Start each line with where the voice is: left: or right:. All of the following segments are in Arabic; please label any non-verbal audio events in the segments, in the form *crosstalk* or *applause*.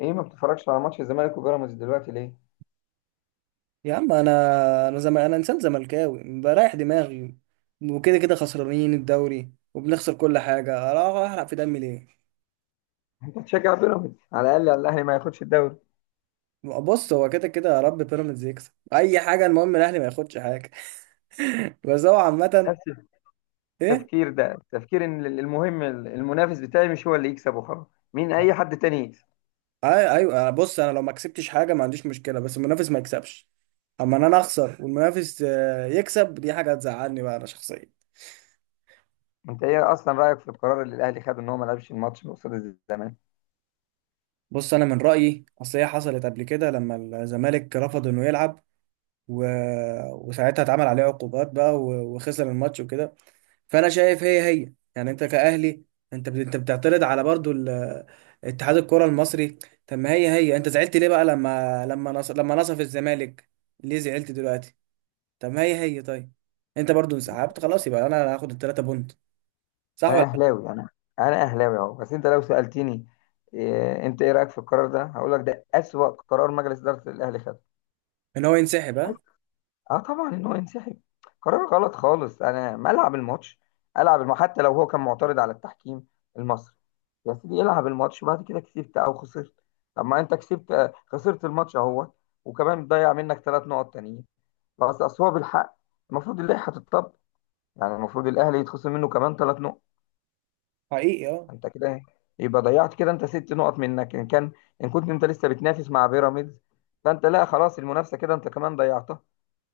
left: ايه ما بتتفرجش على ماتش الزمالك وبيراميدز دلوقتي ليه؟
right: يا عم انا انا انسان زملكاوي بريح دماغي. وكده كده خسرانين الدوري وبنخسر كل حاجه، اروح احرق في دمي ليه؟
left: *laughs* انت بتشجع بيراميدز على الاقل على الاهلي ما ياخدش الدوري.
right: بص، هو كده كده، يا رب بيراميدز يكسب اي حاجه، المهم الاهلي ما ياخدش حاجه. *laughs* بس هو عامه
left: نفس
right: ايه؟
left: التفكير ده تفكير ان المهم المنافس بتاعي مش هو اللي يكسب وخلاص. مين اي حد تاني يكسب.
right: ايوه بص، انا لو ما كسبتش حاجه ما عنديش مشكله، بس المنافس ما يكسبش. اما ان انا اخسر والمنافس يكسب، دي حاجه هتزعلني بقى انا شخصيا.
left: انت ايه اصلا رايك في القرار اللي الاهلي خده ان هو ما لعبش الماتش قصاد الزمالك؟
right: بص انا من رايي، اصل هي حصلت قبل كده لما الزمالك رفض انه يلعب، و... وساعتها اتعمل عليه عقوبات بقى وخسر الماتش وكده. فانا شايف هي هي، يعني انت كأهلي انت بتعترض على برضو اتحاد الكرة المصري. طب ما هي هي، انت زعلت ليه بقى لما لما نصف الزمالك ليه زعلت دلوقتي؟ طب ما هي هي، طيب انت برضو انسحبت خلاص، يبقى انا هاخد التلاتة بونت، صح
left: انا
right: ولا لأ؟
left: اهلاوي انا. انا اهلاوي اهو، بس انت لو سالتني انت ايه رايك في القرار ده هقول لك ده اسوأ قرار مجلس اداره الاهلي خده.
right: ان هو ينسحب، ها؟
left: اه، طبعا ان هو ينسحب. قرار غلط خالص. انا ما العب الماتش. العب حتى لو هو كان معترض على التحكيم المصري. يا سيدي العب الماتش، بعد كده كسبت او خسرت. طب ما انت كسبت، خسرت الماتش اهو. وكمان ضيع منك 3 نقط تانيين. بس اصل هو بالحق المفروض اللائحه تتطبق. يعني المفروض الاهلي يتخصم منه كمان 3 نقط.
right: حقيقي اه.
left: انت كده إيه؟ يبقى ضيعت كده انت 6 نقط منك ان كان، ان كنت انت لسه بتنافس مع بيراميدز. فانت لا، خلاص المنافسه كده انت كمان ضيعتها.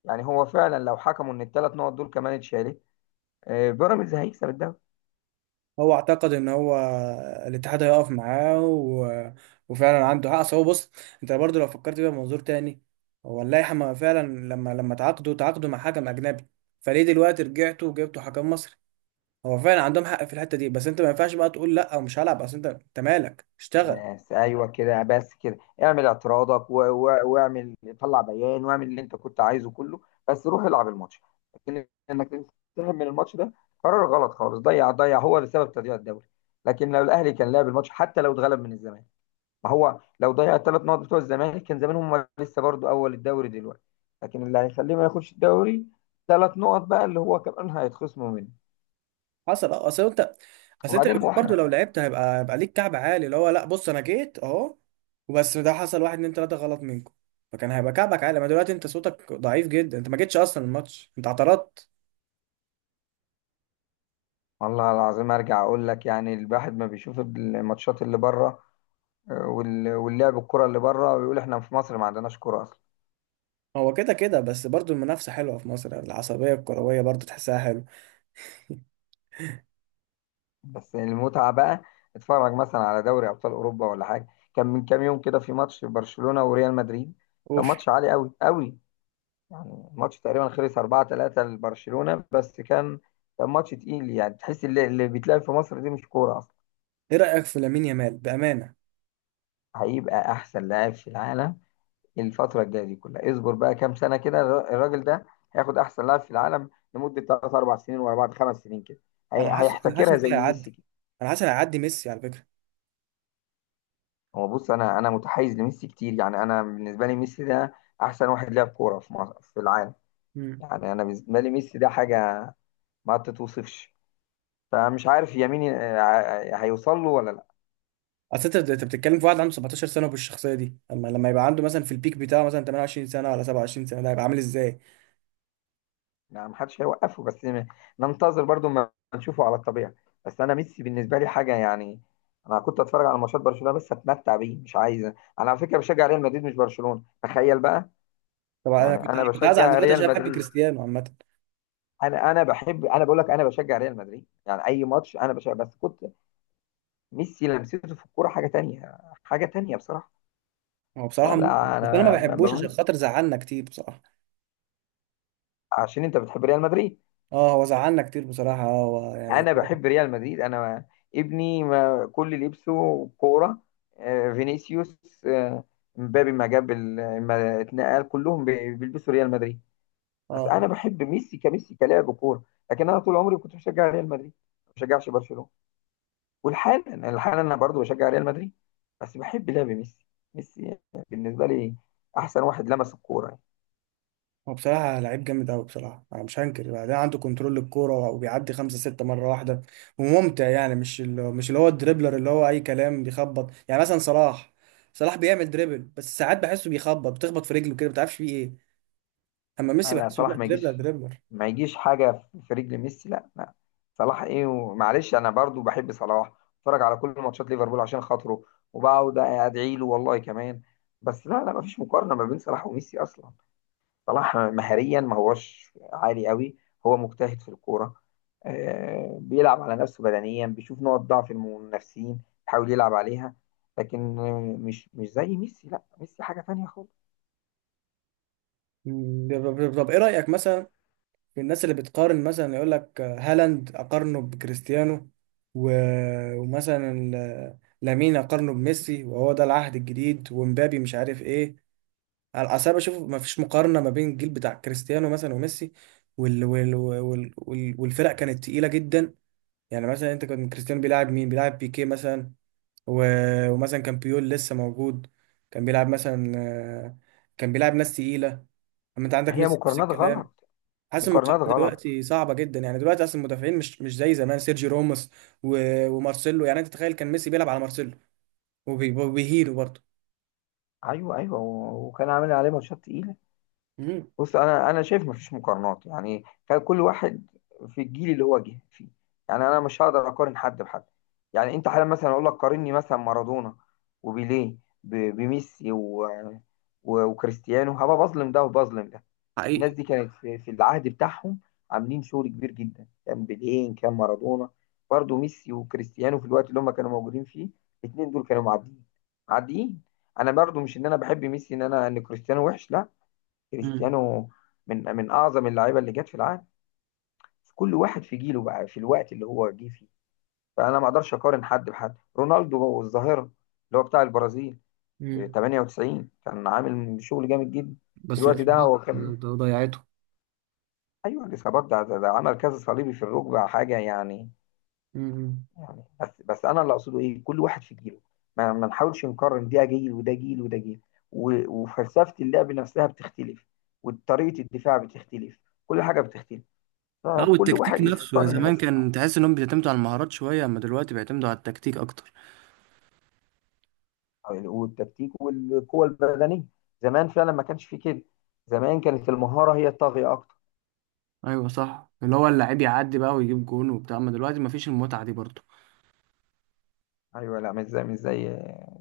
left: يعني هو فعلا لو حكموا ان الثلاث نقط دول كمان اتشالت، بيراميدز هيكسب الدوري.
right: هو اعتقد ان هو الاتحاد هيقف معاه وفعلا عنده حق. أصل هو، بص، انت برضو لو فكرت بيها بمنظور تاني، هو اللائحه ما فعلا لما تعاقدوا مع حكم اجنبي، فليه دلوقتي رجعتوا وجبتوا حكم مصري؟ هو فعلا عندهم حق في الحته دي، بس انت ما ينفعش بقى تقول لا ومش هلعب. اصل انت مالك، اشتغل.
left: بس ايوه كده، بس كده اعمل اعتراضك واعمل، طلع بيان واعمل اللي انت كنت عايزه كله، بس روح العب الماتش. لكن انك تنسحب من الماتش ده قرار غلط خالص. ضيع ضيع هو اللي سبب تضييع الدوري. لكن لو الاهلي كان لعب الماتش حتى لو اتغلب من الزمالك، ما هو لو ضيع الثلاث نقط بتوع الزمالك كان زمان هم لسه برضو اول الدوري دلوقتي. لكن اللي هيخليه ما ياخدش الدوري 3 نقط بقى اللي هو كمان هيتخصموا منه.
right: حصل اه. اصل انت
left: وبعدين هو
right: برضه لو لعبت هيبقى ليك كعب عالي، اللي هو لا بص انا جيت اهو، وبس ده حصل واحد اتنين تلاته غلط منكم. فكان هيبقى كعبك عالي، ما دلوقتي انت صوتك ضعيف جدا، انت ما جيتش اصلا الماتش، انت اعترضت.
left: والله العظيم ارجع اقول لك، يعني الواحد ما بيشوف الماتشات اللي بره واللعب الكرة اللي بره، ويقول احنا في مصر ما عندناش كرة اصلا.
right: هو كده كده، بس برضه المنافسه حلوه في مصر، العصبيه الكرويه برضه تحسها حلوه.
left: بس المتعة بقى، اتفرج مثلا على دوري ابطال اوروبا ولا حاجة. كان من كام يوم كده في ماتش برشلونة وريال مدريد. كان
right: اوف.
left: ماتش عالي قوي قوي. يعني الماتش تقريبا خلص 4-3 لبرشلونة، بس كان ماتش تقيل. يعني تحس اللي بيتلعب في مصر دي مش كورة اصلا.
right: ايه رايك في لامين يامال بامانه؟
left: هيبقى احسن لاعب في العالم الفترة الجاية دي كلها. اصبر بقى كام سنة كده، الراجل ده هياخد أحسن لاعب في العالم لمدة تلات أربع سنين ورا بعض، 5 سنين كده.
right: انا حاسس
left: هيحتكرها
right: انه
left: زي ميسي
right: هيعدي.
left: كده.
right: انا حاسس انه هيعدي ميسي على فكره.
left: هو بص، أنا متحيز لميسي كتير. يعني أنا بالنسبة لي ميسي ده أحسن واحد لعب كورة في مصر في العالم.
right: مم.
left: يعني أنا بالنسبة لي ميسي ده حاجة ما تتوصفش. فمش عارف يمين هيوصل له ولا.
right: اصل انت بتتكلم في واحد عنده 17 سنه وبالشخصيه دي، اما لما يبقى عنده مثلا في البيك بتاعه مثلا 28 سنه ولا 27 سنه، ده هيبقى عامل ازاي؟
left: يعني محدش هيوقفه، بس ننتظر برضو ما نشوفه على الطبيعة. بس انا ميسي بالنسبة لي حاجة يعني. انا كنت اتفرج على ماتشات برشلونة بس اتمتع بيه، مش عايز انا. على فكرة بشجع ريال مدريد مش برشلونة، تخيل بقى.
right: طبعا
left: يعني
right: انا
left: انا
right: كنت هزعل
left: بشجع
right: دلوقتي
left: ريال
right: عشان بحب
left: مدريد
right: كريستيانو عامه.
left: انا انا بقول لك انا بشجع ريال مدريد. يعني اي ماتش انا بشجع، بس كنت. ميسي لمسته في الكورة حاجة تانية، حاجة تانية بصراحة.
right: هو بصراحه
left: لا
right: ممتع،
left: لا،
right: بس انا ما
left: انا
right: بحبوش عشان
left: بموت
right: خاطر زعلنا كتير بصراحه.
left: عشان انت بتحب ريال مدريد.
right: اه هو زعلنا كتير بصراحه، اه هو يعني.
left: انا بحب ريال مدريد انا. ابني ما كل اللي لبسه كوره، فينيسيوس، مبابي، ما جاب ال- ما اتنقل كلهم بيلبسوا ريال مدريد. بس
right: اه
left: انا بحب ميسي كميسي كلاعب كوره، لكن انا طول عمري كنت بشجع ريال مدريد. ما بشجعش برشلونه. والحال الحال انا برضو بشجع ريال مدريد، بس بحب لعب ميسي. ميسي بالنسبه لي احسن واحد لمس الكوره يعني.
right: هو بصراحه لعيب جامد قوي بصراحه، انا مش هنكر، بعدين عنده كنترول للكوره وبيعدي خمسه سته مره واحده، وممتع. يعني مش اللي هو الدريبلر اللي هو اي كلام بيخبط، يعني مثلا صلاح. صلاح بيعمل دريبل، بس ساعات بحسه بيخبط، بتخبط في رجله كده، ما تعرفش فيه ايه. اما ميسي
left: لا لا،
right: بحسه لا،
left: صلاح ما
right: دريبلر
left: يجيش.
right: دريبلر.
left: ما يجيش حاجه في رجل ميسي، لا لا. صلاح ايه ومعلش، انا برضو بحب صلاح. اتفرج على كل ماتشات ليفربول عشان خاطره، وبقعد ادعي له والله كمان. بس لا لا، ما فيش مقارنه ما بين صلاح وميسي اصلا. صلاح مهاريا ما هوش عالي قوي. هو مجتهد في الكوره، بيلعب على نفسه بدنيا، بيشوف نقط ضعف المنافسين، بيحاول يلعب عليها. لكن مش زي ميسي. لا، ميسي حاجه تانية خالص.
right: مم. طب ايه رايك مثلا في الناس اللي بتقارن، مثلا يقول لك هالاند اقارنه بكريستيانو، و... ومثلا لامين اقارنه بميسي وهو ده العهد الجديد، ومبابي مش عارف ايه. على الأساس بشوف ما فيش مقارنة ما بين الجيل بتاع كريستيانو مثلا وميسي، وال... وال... وال... وال... والفرق كانت تقيلة جدا. يعني مثلا انت، كان كريستيانو بيلعب مين؟ بيلعب بيكيه مثلا، و... ومثلا كان بيول لسه موجود، كان بيلعب مثلا، كان بيلعب ناس تقيلة. اما انت عندك
left: هي
right: ميسي نفس
left: مقارنات
right: الكلام.
left: غلط.
right: حاسس
left: مقارنات
right: المقارنه
left: غلط.
right: دلوقتي صعبه جدا، يعني دلوقتي اصلا المدافعين مش مش زي زمان. سيرجي راموس ومارسيلو، يعني انت تخيل كان ميسي بيلعب على مارسيلو وبيهيله برضه.
left: ايوه ايوه، وكان عامل عليه ماتشات تقيله.
right: امم.
left: بص، انا شايف مفيش مقارنات. يعني كان كل واحد في الجيل اللي هو جه فيه. يعني انا مش هقدر اقارن حد بحد. يعني انت حالا مثلا اقول لك قارني مثلا مارادونا وبيليه بميسي وكريستيانو، هبقى بظلم ده وبظلم ده. الناس
right: حقيقي.
left: دي كانت في العهد بتاعهم عاملين شغل كبير جدا. كان بيلين، كان مارادونا، برضو ميسي وكريستيانو في الوقت اللي هم كانوا موجودين فيه الاثنين دول كانوا معديين، معديين. انا برضو مش ان انا بحب ميسي ان انا ان كريستيانو وحش، لا.
right: مم.
left: كريستيانو من اعظم اللعيبه اللي جت في العالم. كل واحد في جيله بقى، في الوقت اللي هو جه فيه. فانا ما اقدرش اقارن حد بحد. رونالدو الظاهره اللي هو بتاع البرازيل،
right: امم.
left: 98 كان عامل شغل جامد جدا في
right: بس
left: الوقت ده.
right: الإصابات
left: هو كان،
right: ده ضيعته.
left: ايوه، الاصابات ده عمل كذا صليبي في الركبه حاجه يعني.
right: امم.
left: يعني بس انا اللي اقصده ايه، كل واحد في جيله ما نحاولش نقارن. ده جيل وده جيل وده جيل، وفلسفه اللعب نفسها بتختلف، وطريقه الدفاع بتختلف، كل حاجه بتختلف.
right: اه
left: فكل
right: والتكتيك
left: واحد
right: نفسه، يا
left: يقارن
right: زمان
left: الناس اللي معاه.
right: كان تحس انهم بيعتمدوا على المهارات شويه، اما دلوقتي بيعتمدوا على التكتيك اكتر.
left: والتكتيك والقوه البدنيه، زمان فعلا ما كانش في كده. زمان كانت المهاره هي الطاغيه اكتر.
right: ايوه صح، اللي هو اللعيب يعدي بقى ويجيب جون وبتاع، اما دلوقتي مفيش المتعه دي برضه.
left: ايوه، لا مش زي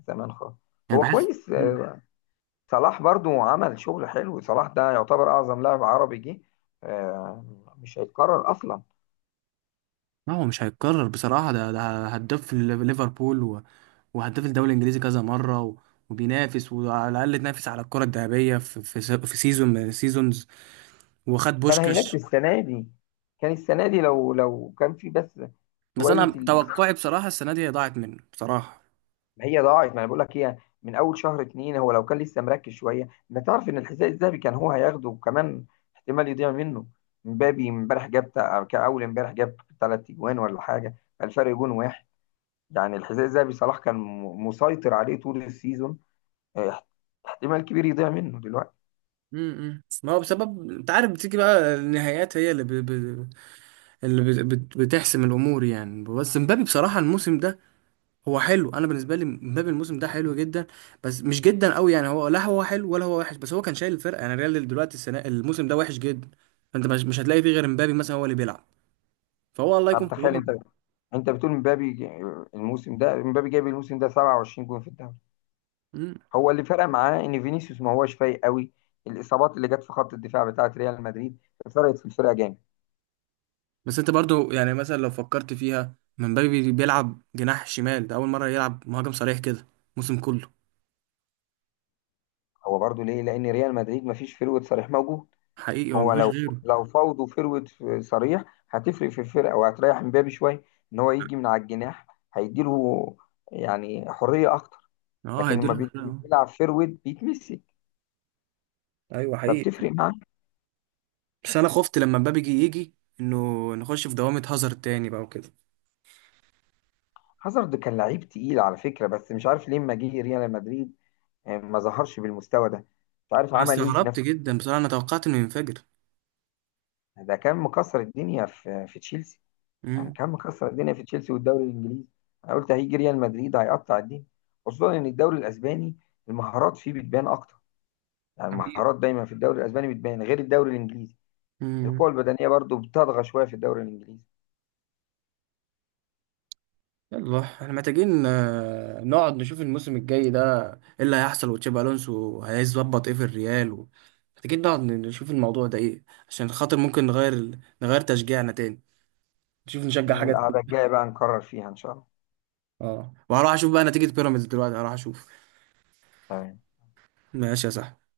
left: زمان خالص.
right: يعني
left: هو
right: بحس.
left: كويس، صلاح برضو عمل شغل حلو. صلاح ده يعتبر اعظم لاعب عربي جه. آه، مش هيتكرر اصلا.
right: ما هو مش هيتكرر بصراحة، ده هداف في ليفربول وهداف الدوري الإنجليزي كذا مرة، وبينافس وعلى الأقل تنافس على الكرة الذهبية في في سيزون من سيزونز، وخد
left: كان هيناك
right: بوشكش.
left: السنه دي. كان السنه دي، لو كان في بس
right: بس
left: شويه
right: أنا توقعي بصراحة السنة دي ضاعت منه بصراحة.
left: هي ضاعت، ما انا بقول لك هي. من اول شهر اتنين، هو لو كان لسه مركز شويه انت تعرف ان الحذاء الذهبي كان هو هياخده، وكمان احتمال يضيع منه. مبابي امبارح جاب كأول امبارح جاب 3 اجوان ولا حاجه. الفرق جون واحد. يعني الحذاء الذهبي صلاح كان مسيطر عليه طول السيزون، آه، احتمال كبير يضيع منه دلوقتي.
right: امم. ما هو بسبب، أنت عارف بتيجي بقى النهايات هي اللي ب... ب... اللي بت... بت- بتحسم الأمور يعني. بس مبابي بصراحة الموسم ده هو حلو. انا بالنسبه لي مبابي الموسم ده حلو جدا، بس مش جدا قوي. يعني هو لا هو حلو ولا هو وحش، بس هو كان شايل الفرقه. يعني الريال دلوقتي السنه الموسم ده وحش جدا، فانت مش هتلاقي فيه غير مبابي مثلا هو اللي بيلعب، فهو الله يكون
left: طب
right: في
left: تخيل
right: عونه.
left: انت، انت بتقول مبابي الموسم ده، مبابي جايب الموسم ده 27 جون في الدوري.
right: مم.
left: هو اللي فرق معاه ان فينيسيوس ما هواش فايق قوي. الاصابات اللي جت في خط الدفاع بتاعه ريال مدريد فرقت في الفرقه جامد.
right: بس انت برضو، يعني مثلا لو فكرت فيها، مبابي بيلعب جناح شمال، ده اول مره يلعب مهاجم صريح كده الموسم كله.
left: هو برضو ليه؟ لان ريال مدريد ما فيش فروة صريح موجود.
right: حقيقي، هو
left: هو
right: مفيش
left: لو،
right: غيره.
left: فاوض وفروة صريح هتفرق في الفرقه وهتريح مبابي شويه. ان هو يجي من على الجناح هيديله يعني حريه اكتر.
right: اه
left: لكن لما
right: هيديله في الفرقة، اه.
left: بيلعب فروة بيتمسك،
right: ايوه حقيقي.
left: فبتفرق معاه.
right: بس انا خفت لما مبابي يجي انه نخش في دوامه هازارد تاني بقى وكده.
left: هازارد كان لعيب تقيل على فكرة، بس مش عارف ليه لما جه ريال مدريد، ما ظهرش بالمستوى ده. مش عارف
right: انا
left: عمل ايه في
right: استغربت
left: نفسه.
right: جدا بصراحه، انا توقعت انه ينفجر.
left: ده كان مكسر الدنيا في تشيلسي. يعني
right: مم.
left: كان مكسر الدنيا في تشيلسي والدوري الانجليزي. انا قلت هيجي ريال مدريد هيقطع الدنيا، خصوصا ان الدوري الاسباني المهارات فيه بتبان اكتر. يعني
right: حقيقة.
left: المهارات دايما في الدوري الاسباني بتبان غير الدوري الانجليزي.
right: مم.
left: القوة البدنية برضو بتطغى شوية في الدوري الانجليزي.
right: يلا احنا محتاجين نقعد نشوف الموسم الجاي ده ايه اللي هيحصل، وتشابي الونسو هيظبط ايه في الريال محتاجين نقعد نشوف الموضوع ده ايه، عشان خاطر ممكن نغير تشجيعنا تاني، نشوف نشجع
left: من
right: حاجة
left: القعدة
right: تانية.
left: الجاية بقى نكرر فيها ان شاء الله.
right: اه وهروح اشوف بقى نتيجة بيراميدز دلوقتي، هروح اشوف.
left: تمام.
right: ماشي يا صاحبي.